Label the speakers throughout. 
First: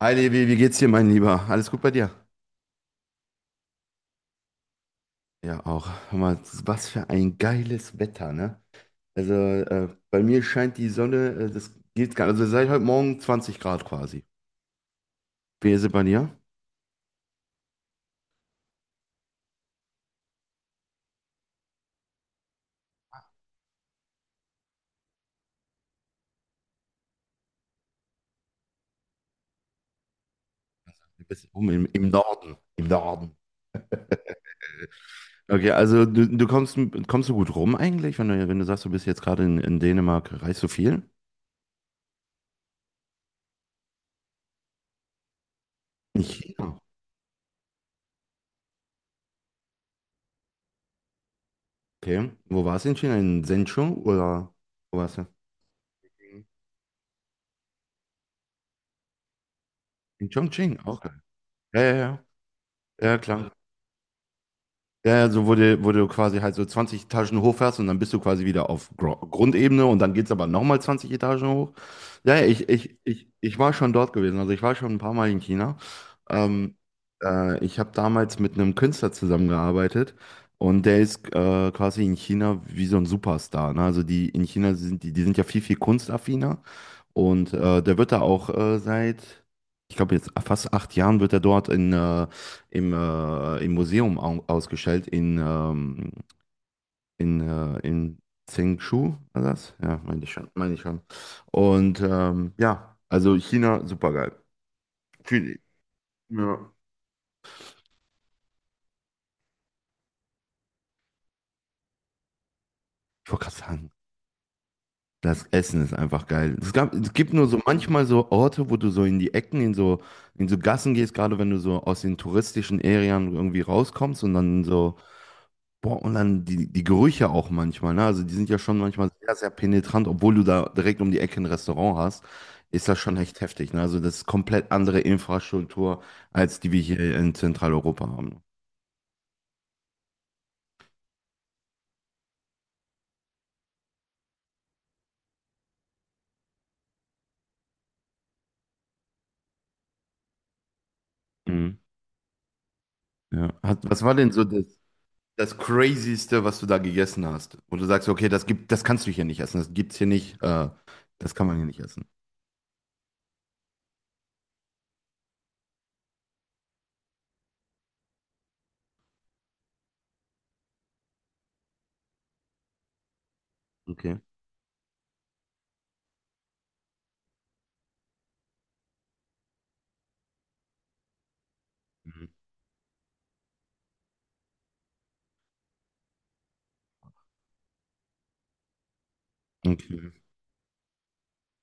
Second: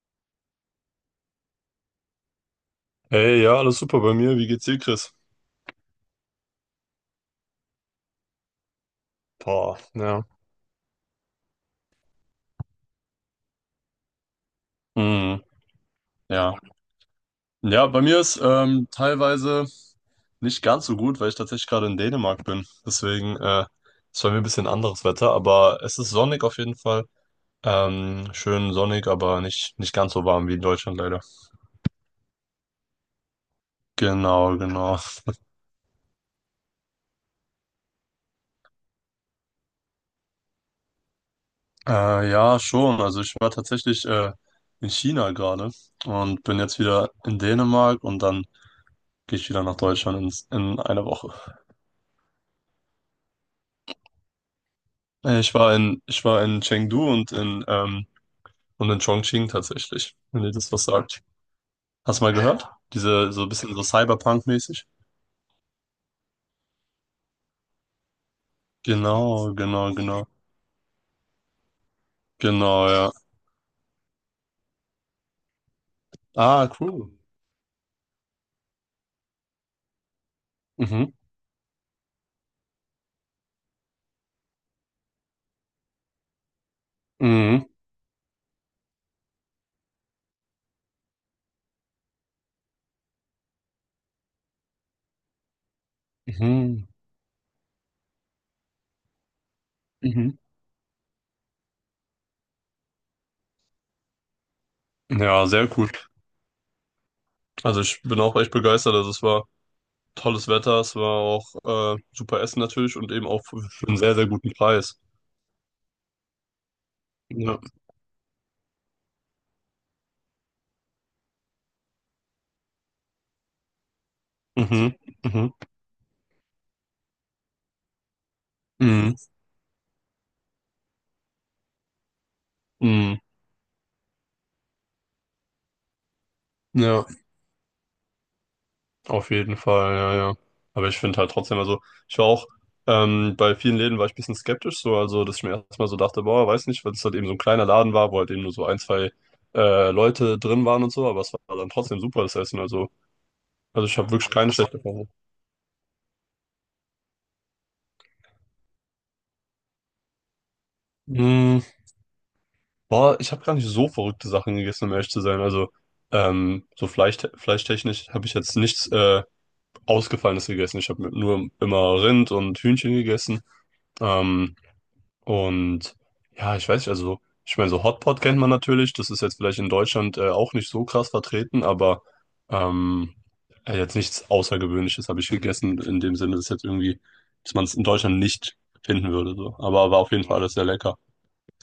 Speaker 1: Hi Levi, wie geht's dir, mein Lieber? Alles gut bei dir?
Speaker 2: Hey, ja, alles super bei mir. Wie geht's dir, Chris?
Speaker 1: Ja, auch. Hör mal, was für ein geiles Wetter, ne? Also
Speaker 2: Boah,
Speaker 1: bei
Speaker 2: ja.
Speaker 1: mir scheint die Sonne, das geht gar nicht. Also seit heute Morgen 20 Grad quasi.
Speaker 2: Hm,
Speaker 1: Wie ist es bei dir?
Speaker 2: ja. Ja, bei mir ist teilweise nicht ganz so gut, weil ich tatsächlich gerade in Dänemark bin. Deswegen ist bei mir ein bisschen anderes Wetter, aber es ist sonnig auf jeden Fall. Schön sonnig, aber nicht, nicht ganz so warm wie in Deutschland leider.
Speaker 1: Du bist oben im Norden. Im Norden.
Speaker 2: Genau, genau.
Speaker 1: Okay, also du kommst, kommst du gut rum eigentlich, wenn du sagst, du bist jetzt gerade in Dänemark, reist du viel?
Speaker 2: Ja, schon. Also ich war tatsächlich in China gerade
Speaker 1: In
Speaker 2: und bin jetzt
Speaker 1: China.
Speaker 2: wieder in Dänemark und dann gehe ich wieder nach Deutschland in einer Woche.
Speaker 1: Okay. Wo warst du in China? In Zhengzhou oder wo warst du?
Speaker 2: Ich war in Chengdu und in Chongqing tatsächlich,
Speaker 1: In
Speaker 2: wenn ihr das
Speaker 1: Chongqing,
Speaker 2: was
Speaker 1: auch geil.
Speaker 2: sagt.
Speaker 1: Ja, ja,
Speaker 2: Hast
Speaker 1: ja.
Speaker 2: du mal gehört?
Speaker 1: Ja,
Speaker 2: Diese, so ein
Speaker 1: klar.
Speaker 2: bisschen so Cyberpunk-mäßig?
Speaker 1: Ja, ja, so wo du quasi halt so 20 Etagen hochfährst und dann bist du quasi wieder auf Gro
Speaker 2: Genau,
Speaker 1: Grundebene
Speaker 2: genau,
Speaker 1: und dann
Speaker 2: genau.
Speaker 1: geht's aber nochmal 20 Etagen hoch. Ja, ja, ich,
Speaker 2: Genau,
Speaker 1: ich,
Speaker 2: ja.
Speaker 1: ich, ich war schon dort gewesen. Also ich war schon ein paar Mal in China.
Speaker 2: Ah,
Speaker 1: Ähm,
Speaker 2: cool.
Speaker 1: ich habe damals mit einem Künstler zusammengearbeitet und der
Speaker 2: Mhm,
Speaker 1: ist quasi in China wie so ein Superstar. Ne? Also die in China sind die, die sind ja viel, viel kunstaffiner und
Speaker 2: mhm,
Speaker 1: der wird da auch seit, ich glaube jetzt fast 8 Jahren wird er dort in im, im Museum au ausgestellt
Speaker 2: mhm,
Speaker 1: in Zhengshu, war das? Ja, meine ich
Speaker 2: mhm.
Speaker 1: schon, meine ich schon. Und ja, also China, super geil.
Speaker 2: Ja,
Speaker 1: Viel-
Speaker 2: sehr cool.
Speaker 1: Ja.
Speaker 2: Also ich bin auch echt begeistert. Also es war tolles Wetter, es war auch super Essen natürlich und eben
Speaker 1: Ich
Speaker 2: auch
Speaker 1: wollte gerade
Speaker 2: für
Speaker 1: sagen,
Speaker 2: einen sehr, sehr guten Preis.
Speaker 1: das Essen ist einfach geil. Es gab, es gibt nur
Speaker 2: Ja.
Speaker 1: so manchmal so Orte, wo du so in die Ecken, in so Gassen gehst, gerade wenn du so aus den touristischen Arealen irgendwie rauskommst und dann
Speaker 2: Mhm,
Speaker 1: so
Speaker 2: mhm,
Speaker 1: Boah, und dann die, die Gerüche auch manchmal, ne? Also die sind ja schon manchmal
Speaker 2: mhm,
Speaker 1: sehr, sehr penetrant, obwohl du da direkt um die Ecke ein Restaurant hast, ist das schon
Speaker 2: mhm.
Speaker 1: echt heftig, ne? Also das ist komplett andere Infrastruktur, als die wir
Speaker 2: Ja.
Speaker 1: hier in Zentraleuropa haben.
Speaker 2: Auf jeden Fall, ja, ja. Aber ich finde halt trotzdem, also ich war auch, bei vielen Läden war ich ein bisschen skeptisch, so, also dass ich mir erstmal so dachte, boah, weiß nicht, weil es halt eben so ein kleiner Laden war, wo halt eben nur so ein, zwei Leute drin waren und so, aber es war dann
Speaker 1: Mhm.
Speaker 2: trotzdem super, das Essen. Also,
Speaker 1: Ja.
Speaker 2: also
Speaker 1: Hat,
Speaker 2: ich
Speaker 1: was
Speaker 2: habe
Speaker 1: war
Speaker 2: wirklich
Speaker 1: denn so
Speaker 2: keine
Speaker 1: das,
Speaker 2: schlechte Erfahrung.
Speaker 1: das Crazyste, was du da gegessen hast? Wo du sagst, okay, das gibt, das kannst du hier nicht essen, das gibt's hier nicht, das kann man
Speaker 2: Mm,
Speaker 1: hier nicht essen.
Speaker 2: Boah, ich habe gar nicht so verrückte Sachen gegessen, um ehrlich zu sein. Also, so fleischtechnisch habe ich jetzt nichts Ausgefallenes gegessen. Ich habe nur immer Rind und Hühnchen gegessen.
Speaker 1: Okay.
Speaker 2: Ähm, Und ja, ich weiß nicht, also ich meine, so Hotpot kennt man natürlich, das ist jetzt vielleicht in Deutschland auch nicht so krass vertreten, aber
Speaker 1: Mhm.
Speaker 2: ähm, jetzt nichts Außergewöhnliches habe ich gegessen, in dem Sinne, dass jetzt irgendwie, dass man es in Deutschland nicht finden würde. So. Aber war
Speaker 1: Okay.
Speaker 2: auf jeden Fall alles sehr lecker.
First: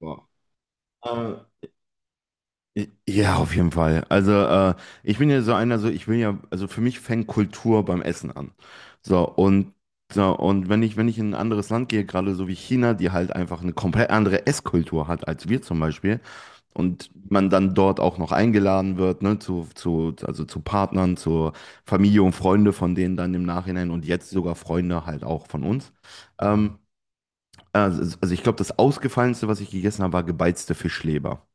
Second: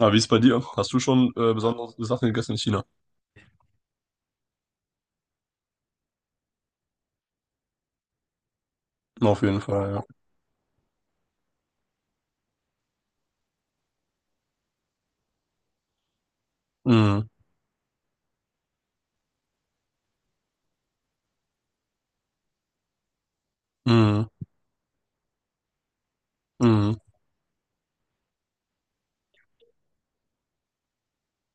Speaker 2: Aber wie ist
Speaker 1: Boah.
Speaker 2: es bei dir? Hast du schon
Speaker 1: Äh,
Speaker 2: besondere Sachen gegessen in China?
Speaker 1: Ja, auf jeden Fall. Also ich bin ja so einer, so ich will ja, also für mich fängt Kultur beim Essen an. So
Speaker 2: Auf jeden
Speaker 1: und
Speaker 2: Fall, ja.
Speaker 1: so und wenn ich in ein anderes Land gehe, gerade so wie China, die halt einfach eine komplett andere Esskultur hat als wir zum Beispiel und
Speaker 2: Mhm.
Speaker 1: man dann dort auch noch eingeladen wird, ne, zu also zu Partnern, zur Familie und Freunde von denen dann im Nachhinein und jetzt
Speaker 2: Mhm.
Speaker 1: sogar Freunde halt auch von uns. Ähm,
Speaker 2: Mhm.
Speaker 1: also ich glaube, das Ausgefallenste, was ich gegessen habe, war gebeizte Fischleber.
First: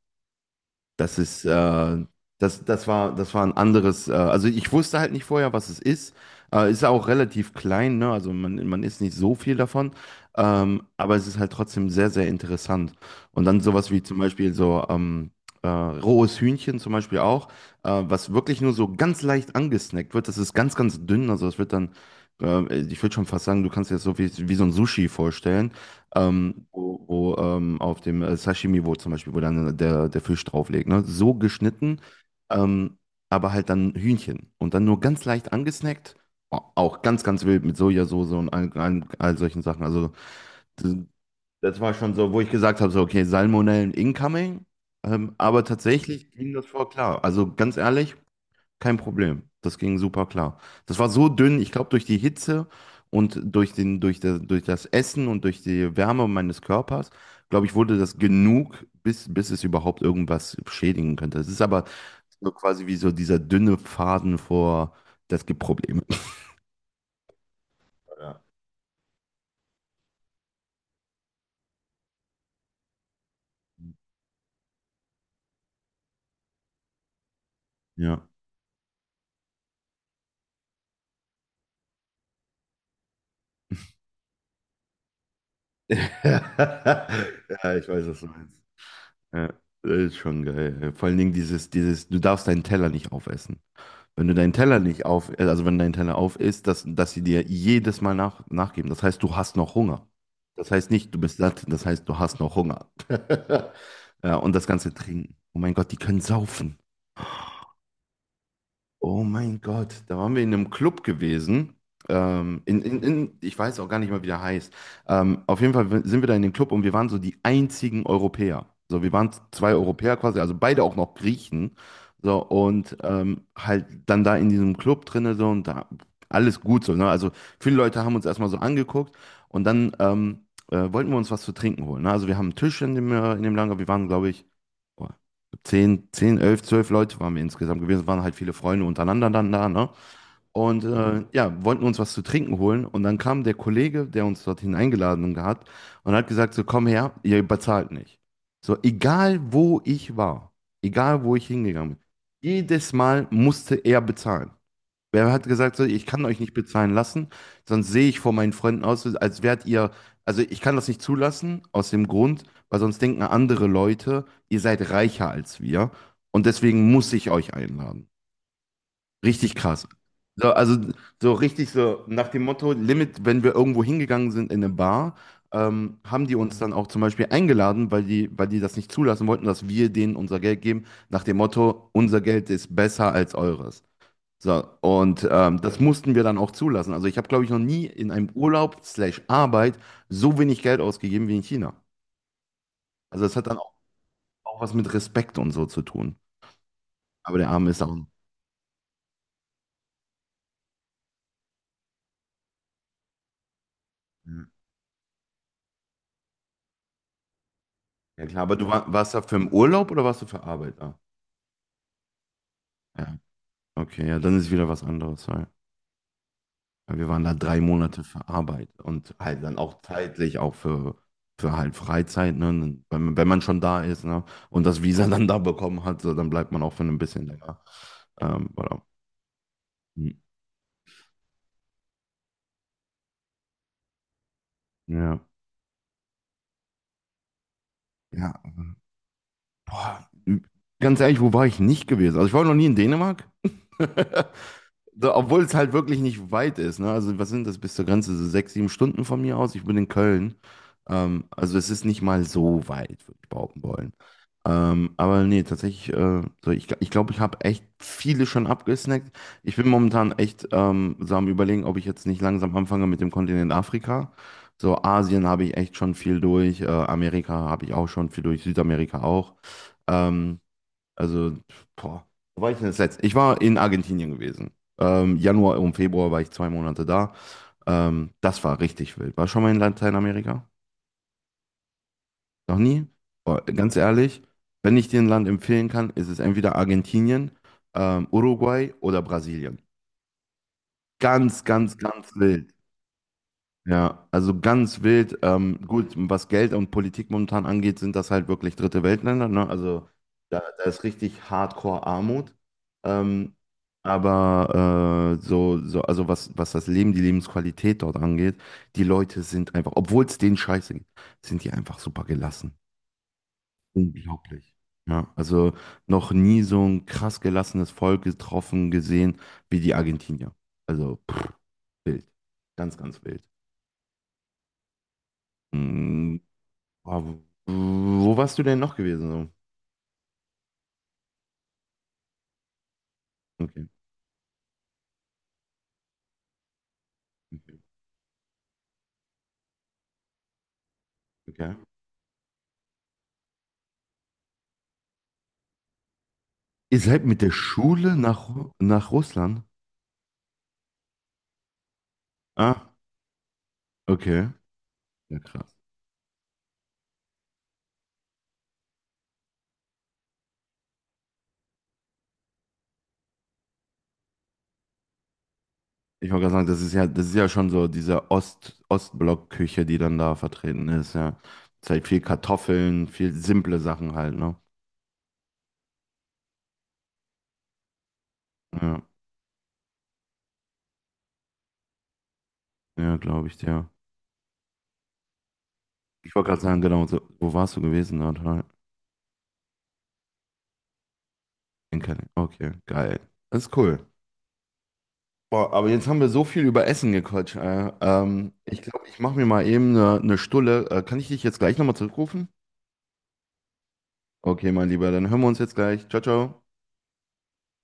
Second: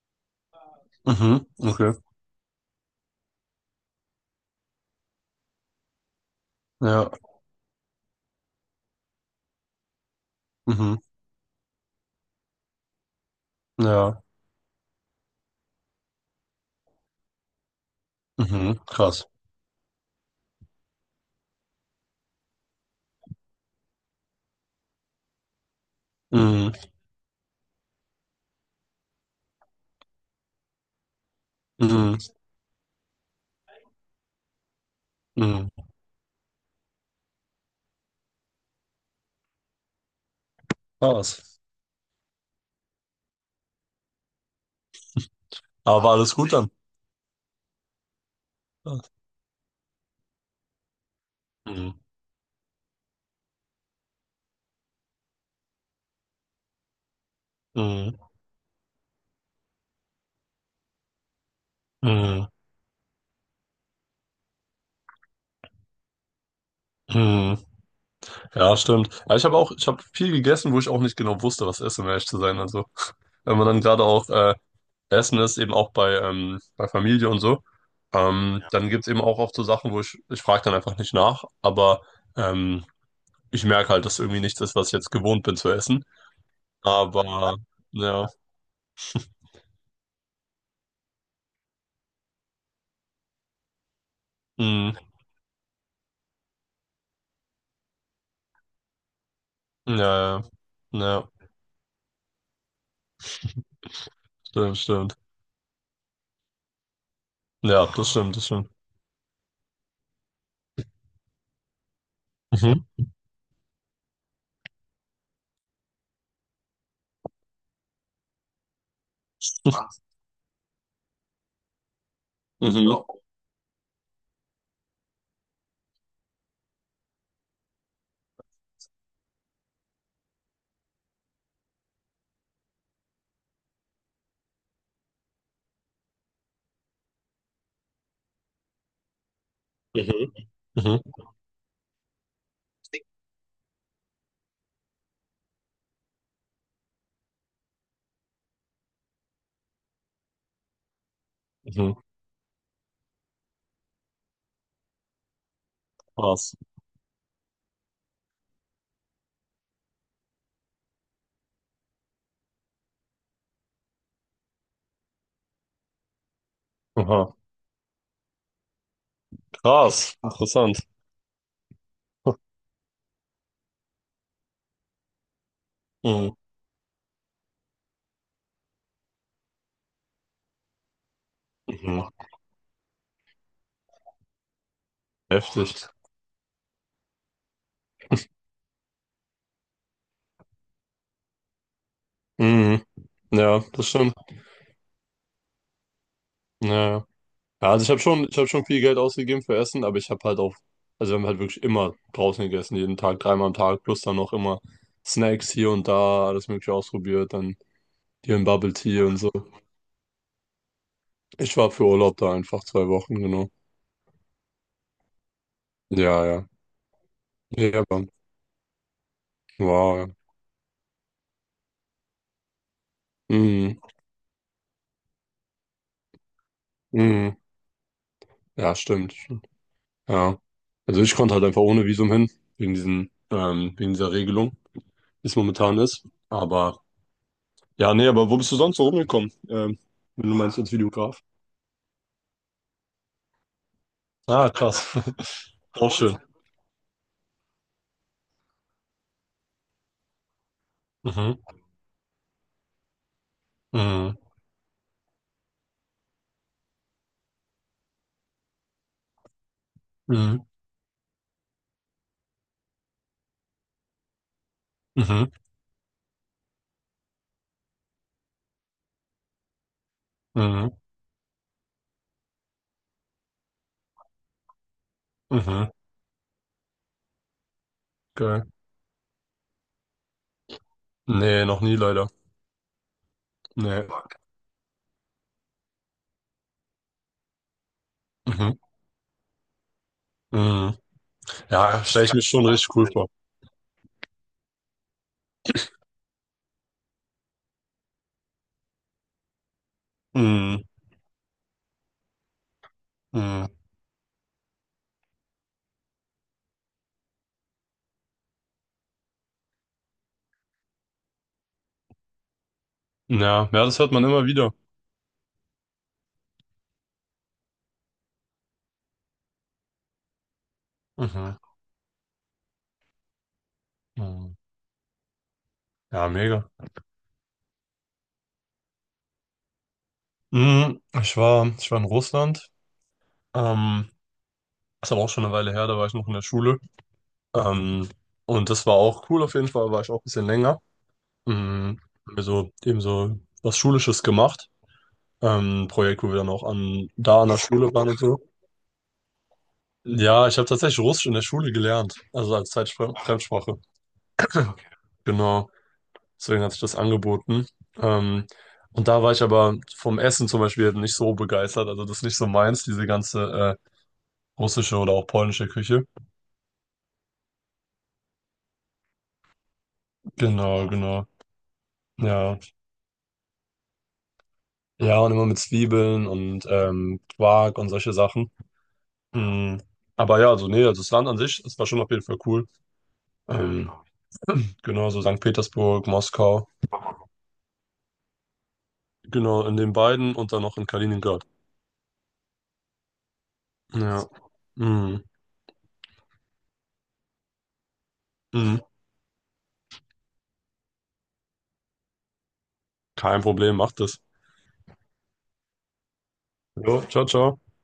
Speaker 1: Das ist,
Speaker 2: Mhm. Okay.
Speaker 1: das war, das war ein anderes, also ich wusste halt nicht vorher, was es ist. Ist auch
Speaker 2: Ja.
Speaker 1: relativ klein, ne? Also man isst nicht so viel davon,
Speaker 2: Mhm.
Speaker 1: aber es ist halt trotzdem sehr, sehr interessant. Und dann sowas wie zum
Speaker 2: Ja.
Speaker 1: Beispiel so rohes Hühnchen zum Beispiel auch, was wirklich nur
Speaker 2: Mhm.
Speaker 1: so ganz
Speaker 2: Krass.
Speaker 1: leicht angesnackt wird. Das ist ganz, ganz dünn, also es wird dann, ich würde schon fast sagen, du kannst dir das so wie, wie so ein Sushi vorstellen
Speaker 2: Mhm.
Speaker 1: wo auf dem Sashimi, wo zum Beispiel, wo dann der Fisch drauflegt ne? So geschnitten,
Speaker 2: Mhm.
Speaker 1: ähm, aber halt dann Hühnchen und dann nur ganz leicht
Speaker 2: Mhm.
Speaker 1: angesnackt, auch ganz, ganz wild mit Sojasauce und all solchen Sachen. Also das,
Speaker 2: Krass.
Speaker 1: das war schon so, wo ich gesagt habe, so, okay, Salmonellen incoming, aber
Speaker 2: Aber war
Speaker 1: tatsächlich
Speaker 2: alles gut
Speaker 1: ging das
Speaker 2: dann?
Speaker 1: voll klar. Also ganz ehrlich, kein
Speaker 2: Mhm.
Speaker 1: Problem. Das ging super klar. Das war so dünn, ich glaube, durch die Hitze und durch den, durch der, durch das Essen und durch die Wärme meines Körpers, glaube ich, wurde
Speaker 2: Mhm.
Speaker 1: das genug, bis, bis es überhaupt irgendwas schädigen könnte. Es ist aber
Speaker 2: Mhm.
Speaker 1: so quasi wie so dieser dünne Faden vor, das gibt Probleme.
Speaker 2: Mhm.
Speaker 1: Ja,
Speaker 2: Ja, stimmt. Ja, ich habe viel gegessen, wo ich auch nicht genau wusste, was esse, um ehrlich zu sein. Also, wenn man dann gerade auch essen ist, eben auch bei Familie und so,
Speaker 1: ja.
Speaker 2: ja. Dann gibt's eben auch oft so Sachen, wo ich frage dann einfach nicht nach, aber ähm, ich merke halt, dass irgendwie nichts ist, was ich jetzt gewohnt bin zu essen. Aber
Speaker 1: ja ich weiß, was du
Speaker 2: ja,
Speaker 1: meinst. Ja, das ist schon geil. Vor allen Dingen dieses, dieses, du darfst deinen Teller nicht aufessen. Wenn du deinen Teller
Speaker 2: mh,
Speaker 1: nicht auf, also wenn dein Teller auf ist, dass sie dir jedes Mal nach, nachgeben. Das heißt, du hast noch
Speaker 2: ja,
Speaker 1: Hunger.
Speaker 2: ja,
Speaker 1: Das heißt nicht, du
Speaker 2: ja,
Speaker 1: bist satt, das heißt, du hast noch Hunger. Ja, und das
Speaker 2: stimmt,
Speaker 1: ganze
Speaker 2: stimmt.
Speaker 1: Trinken. Oh mein Gott, die können saufen.
Speaker 2: Ja, das stimmt, das stimmt.
Speaker 1: Oh mein Gott, da waren wir in einem Club gewesen.
Speaker 2: Mhm.
Speaker 1: Ich weiß auch gar nicht mal, wie der heißt. Auf jeden Fall sind wir da in den Club und wir waren so die einzigen Europäer. So, wir waren zwei Europäer quasi, also beide auch noch Griechen. So,
Speaker 2: Mhm.
Speaker 1: und halt dann da in diesem Club drinne so und da alles gut so. Ne? Also viele Leute haben uns erstmal so angeguckt und dann wollten wir uns was zu trinken holen. Ne? Also wir haben einen Tisch in dem Lager. Wir waren, glaube ich, 10, 10, 11, 12 Leute waren wir insgesamt gewesen. Es waren halt viele Freunde untereinander dann da, ne?
Speaker 2: Mhm.
Speaker 1: Und
Speaker 2: Mhm.
Speaker 1: ja, wollten uns was zu trinken holen. Und dann kam der Kollege, der uns dorthin eingeladen hat, und hat gesagt: So, komm her, ihr bezahlt nicht. So, egal wo ich war, egal wo ich hingegangen
Speaker 2: Mhm.
Speaker 1: bin, jedes Mal musste er bezahlen. Wer hat gesagt, so, ich kann euch nicht
Speaker 2: Krass.
Speaker 1: bezahlen lassen, sonst sehe ich vor meinen Freunden aus, als wärt ihr, also ich kann das nicht zulassen, aus dem Grund, weil sonst denken andere Leute, ihr seid reicher als wir und deswegen muss ich
Speaker 2: Aha.
Speaker 1: euch einladen. Richtig krass.
Speaker 2: Krass.
Speaker 1: So, also
Speaker 2: Interessant.
Speaker 1: so richtig so nach dem Motto, Limit, wenn wir irgendwo hingegangen sind in eine Bar, haben die
Speaker 2: Mhm.
Speaker 1: uns dann auch zum Beispiel eingeladen, weil die das nicht zulassen wollten, dass wir denen unser Geld geben, nach dem Motto,
Speaker 2: Mhm.
Speaker 1: unser Geld ist besser als eures. So, und das
Speaker 2: Heftig.
Speaker 1: mussten wir dann auch zulassen. Also ich habe, glaube ich, noch nie in einem Urlaub slash Arbeit so wenig Geld ausgegeben wie in China.
Speaker 2: Mhm.
Speaker 1: Also das hat dann
Speaker 2: Ja,
Speaker 1: auch,
Speaker 2: das stimmt.
Speaker 1: auch was mit Respekt und so zu tun.
Speaker 2: Ja, ja.
Speaker 1: Aber der Arme
Speaker 2: Ja,
Speaker 1: ist
Speaker 2: also
Speaker 1: auch...
Speaker 2: ich habe schon viel Geld ausgegeben für Essen, aber ich habe halt auch, also wir haben halt wirklich immer draußen gegessen, jeden Tag, dreimal am Tag, plus dann noch
Speaker 1: Ja,
Speaker 2: immer Snacks hier und da, alles Mögliche ausprobiert, dann
Speaker 1: ja,
Speaker 2: hier
Speaker 1: klar,
Speaker 2: ein
Speaker 1: aber
Speaker 2: Bubble Tea
Speaker 1: warst
Speaker 2: und
Speaker 1: da
Speaker 2: so.
Speaker 1: für im Urlaub oder warst du für Arbeit da?
Speaker 2: Ich war für Urlaub da einfach 2 Wochen,
Speaker 1: Ja,
Speaker 2: genau.
Speaker 1: okay, ja, dann ist wieder was anderes. Ja.
Speaker 2: Ja, ja.
Speaker 1: Ja, wir waren da drei
Speaker 2: Ja,
Speaker 1: Monate
Speaker 2: aber
Speaker 1: für Arbeit und halt dann auch
Speaker 2: wow, ja.
Speaker 1: zeitlich auch für halt Freizeit, ne? Wenn man schon
Speaker 2: Mhm.
Speaker 1: da ist, ne? Und das Visa dann da bekommen hat, so, dann bleibt man auch für ein bisschen
Speaker 2: Mhm.
Speaker 1: länger.
Speaker 2: Ja,
Speaker 1: Voilà.
Speaker 2: stimmt.
Speaker 1: Hm.
Speaker 2: Ja. Also ich konnte halt einfach ohne Visum hin, wegen dieser Regelung,
Speaker 1: Ja.
Speaker 2: wie es momentan ist. Aber ja, nee, aber
Speaker 1: Ja,
Speaker 2: wo bist du sonst so rumgekommen?
Speaker 1: boah,
Speaker 2: Wenn du meinst als
Speaker 1: ganz ehrlich,
Speaker 2: Videograf.
Speaker 1: wo war ich nicht gewesen? Also ich war noch nie in Dänemark.
Speaker 2: Ah, krass.
Speaker 1: So, obwohl es halt
Speaker 2: Auch
Speaker 1: wirklich
Speaker 2: schön.
Speaker 1: nicht weit ist, ne? Also, was sind das bis zur Grenze? So 6, 7 Stunden von mir aus. Ich bin in Köln.
Speaker 2: Mhm.
Speaker 1: Also, es ist nicht mal so weit, würde ich behaupten wollen.
Speaker 2: Mhm.
Speaker 1: Aber nee, tatsächlich, so ich glaube, ich habe echt viele schon abgesnackt. Ich bin momentan
Speaker 2: Mhm.
Speaker 1: echt so am Überlegen, ob ich jetzt nicht langsam anfange mit dem Kontinent Afrika. So, Asien
Speaker 2: Mhm.
Speaker 1: habe ich echt schon viel durch, Amerika habe ich auch schon viel durch, Südamerika auch. Ähm,
Speaker 2: Mhm.
Speaker 1: also, boah, wo war ich denn das letzte? Ich war in Argentinien gewesen. Januar
Speaker 2: Mhm.
Speaker 1: und Februar war ich 2 Monate da. Das
Speaker 2: Geil.
Speaker 1: war richtig wild. War schon mal in Lateinamerika?
Speaker 2: Nee, noch nie leider.
Speaker 1: Noch nie? Boah, ganz
Speaker 2: Nee.
Speaker 1: ehrlich, wenn ich dir ein Land empfehlen kann, ist es entweder Argentinien,
Speaker 2: Mhm.
Speaker 1: Uruguay oder Brasilien.
Speaker 2: Mhm.
Speaker 1: Ganz, ganz,
Speaker 2: Ja, stelle
Speaker 1: ganz
Speaker 2: ich mir schon
Speaker 1: wild.
Speaker 2: richtig cool vor.
Speaker 1: Ja, also ganz wild. Gut, was Geld und Politik momentan angeht, sind das halt wirklich dritte Weltländer, ne? Also da, da
Speaker 2: Mhm.
Speaker 1: ist richtig Hardcore Armut. Ähm,
Speaker 2: Mhm.
Speaker 1: aber so, so, also was, was das Leben, die Lebensqualität dort angeht, die Leute sind einfach, obwohl es denen scheiße geht, sind die einfach super gelassen.
Speaker 2: Ja, ja, das hört man immer
Speaker 1: Unglaublich.
Speaker 2: wieder.
Speaker 1: Ja, also noch nie so ein krass gelassenes Volk getroffen, gesehen wie die Argentinier. Also pff,
Speaker 2: Mhm.
Speaker 1: wild. Ganz, ganz wild.
Speaker 2: Mhm. Ja,
Speaker 1: Mm.
Speaker 2: mega.
Speaker 1: Ah, wo warst du denn noch gewesen?
Speaker 2: Mhm. Ich war in Russland.
Speaker 1: So? Okay.
Speaker 2: Ähm, Ist aber auch schon eine Weile her, da war ich noch in der Schule.
Speaker 1: Okay.
Speaker 2: Ähm, und das war auch cool auf jeden Fall, war ich auch ein bisschen länger.
Speaker 1: Okay.
Speaker 2: Mhm. Haben wir so eben so was Schulisches gemacht. Ein Projekt, wo wir dann auch
Speaker 1: Ihr seid
Speaker 2: da
Speaker 1: mit
Speaker 2: an
Speaker 1: der
Speaker 2: der Schule waren
Speaker 1: Schule
Speaker 2: und so.
Speaker 1: nach, nach Russland?
Speaker 2: Ja, ich habe tatsächlich Russisch in der Schule gelernt, also als
Speaker 1: Ah,
Speaker 2: Fremdsprache.
Speaker 1: okay. Ja,
Speaker 2: Genau,
Speaker 1: krass.
Speaker 2: deswegen hat sich das angeboten. Ähm, und da war ich aber vom Essen zum Beispiel halt nicht so begeistert. Also das ist nicht so meins, diese ganze russische oder auch polnische Küche.
Speaker 1: Ich wollte gerade sagen, das ist ja schon so diese Ost, Ostblock-Küche, die dann da vertreten
Speaker 2: Genau,
Speaker 1: ist,
Speaker 2: genau.
Speaker 1: ja. Ist halt viel
Speaker 2: Ja.
Speaker 1: Kartoffeln, viel simple Sachen halt, ne?
Speaker 2: Ja, und immer mit Zwiebeln und Quark und solche Sachen.
Speaker 1: Ja,
Speaker 2: Mm, aber ja, also nee, also das Land an sich, das war schon auf jeden Fall cool.
Speaker 1: ja, glaube ich, dir.
Speaker 2: Ähm, genau, so St. Petersburg,
Speaker 1: Ich wollte gerade
Speaker 2: Moskau,
Speaker 1: sagen, genau, so, wo warst du gewesen? Na,
Speaker 2: genau, in den beiden und dann noch in Kaliningrad.
Speaker 1: in Kaliningrad. Okay, geil. Das ist cool.
Speaker 2: Ja. Mm,
Speaker 1: Boah, aber jetzt haben wir so viel über Essen gequatscht.
Speaker 2: mm,
Speaker 1: Ich glaube, ich mache mir mal eben eine Stulle. Kann ich dich jetzt gleich nochmal zurückrufen?
Speaker 2: kein Problem, macht es.
Speaker 1: Okay, mein Lieber, dann hören wir uns jetzt gleich. Ciao, ciao.
Speaker 2: Jo, ciao, ciao.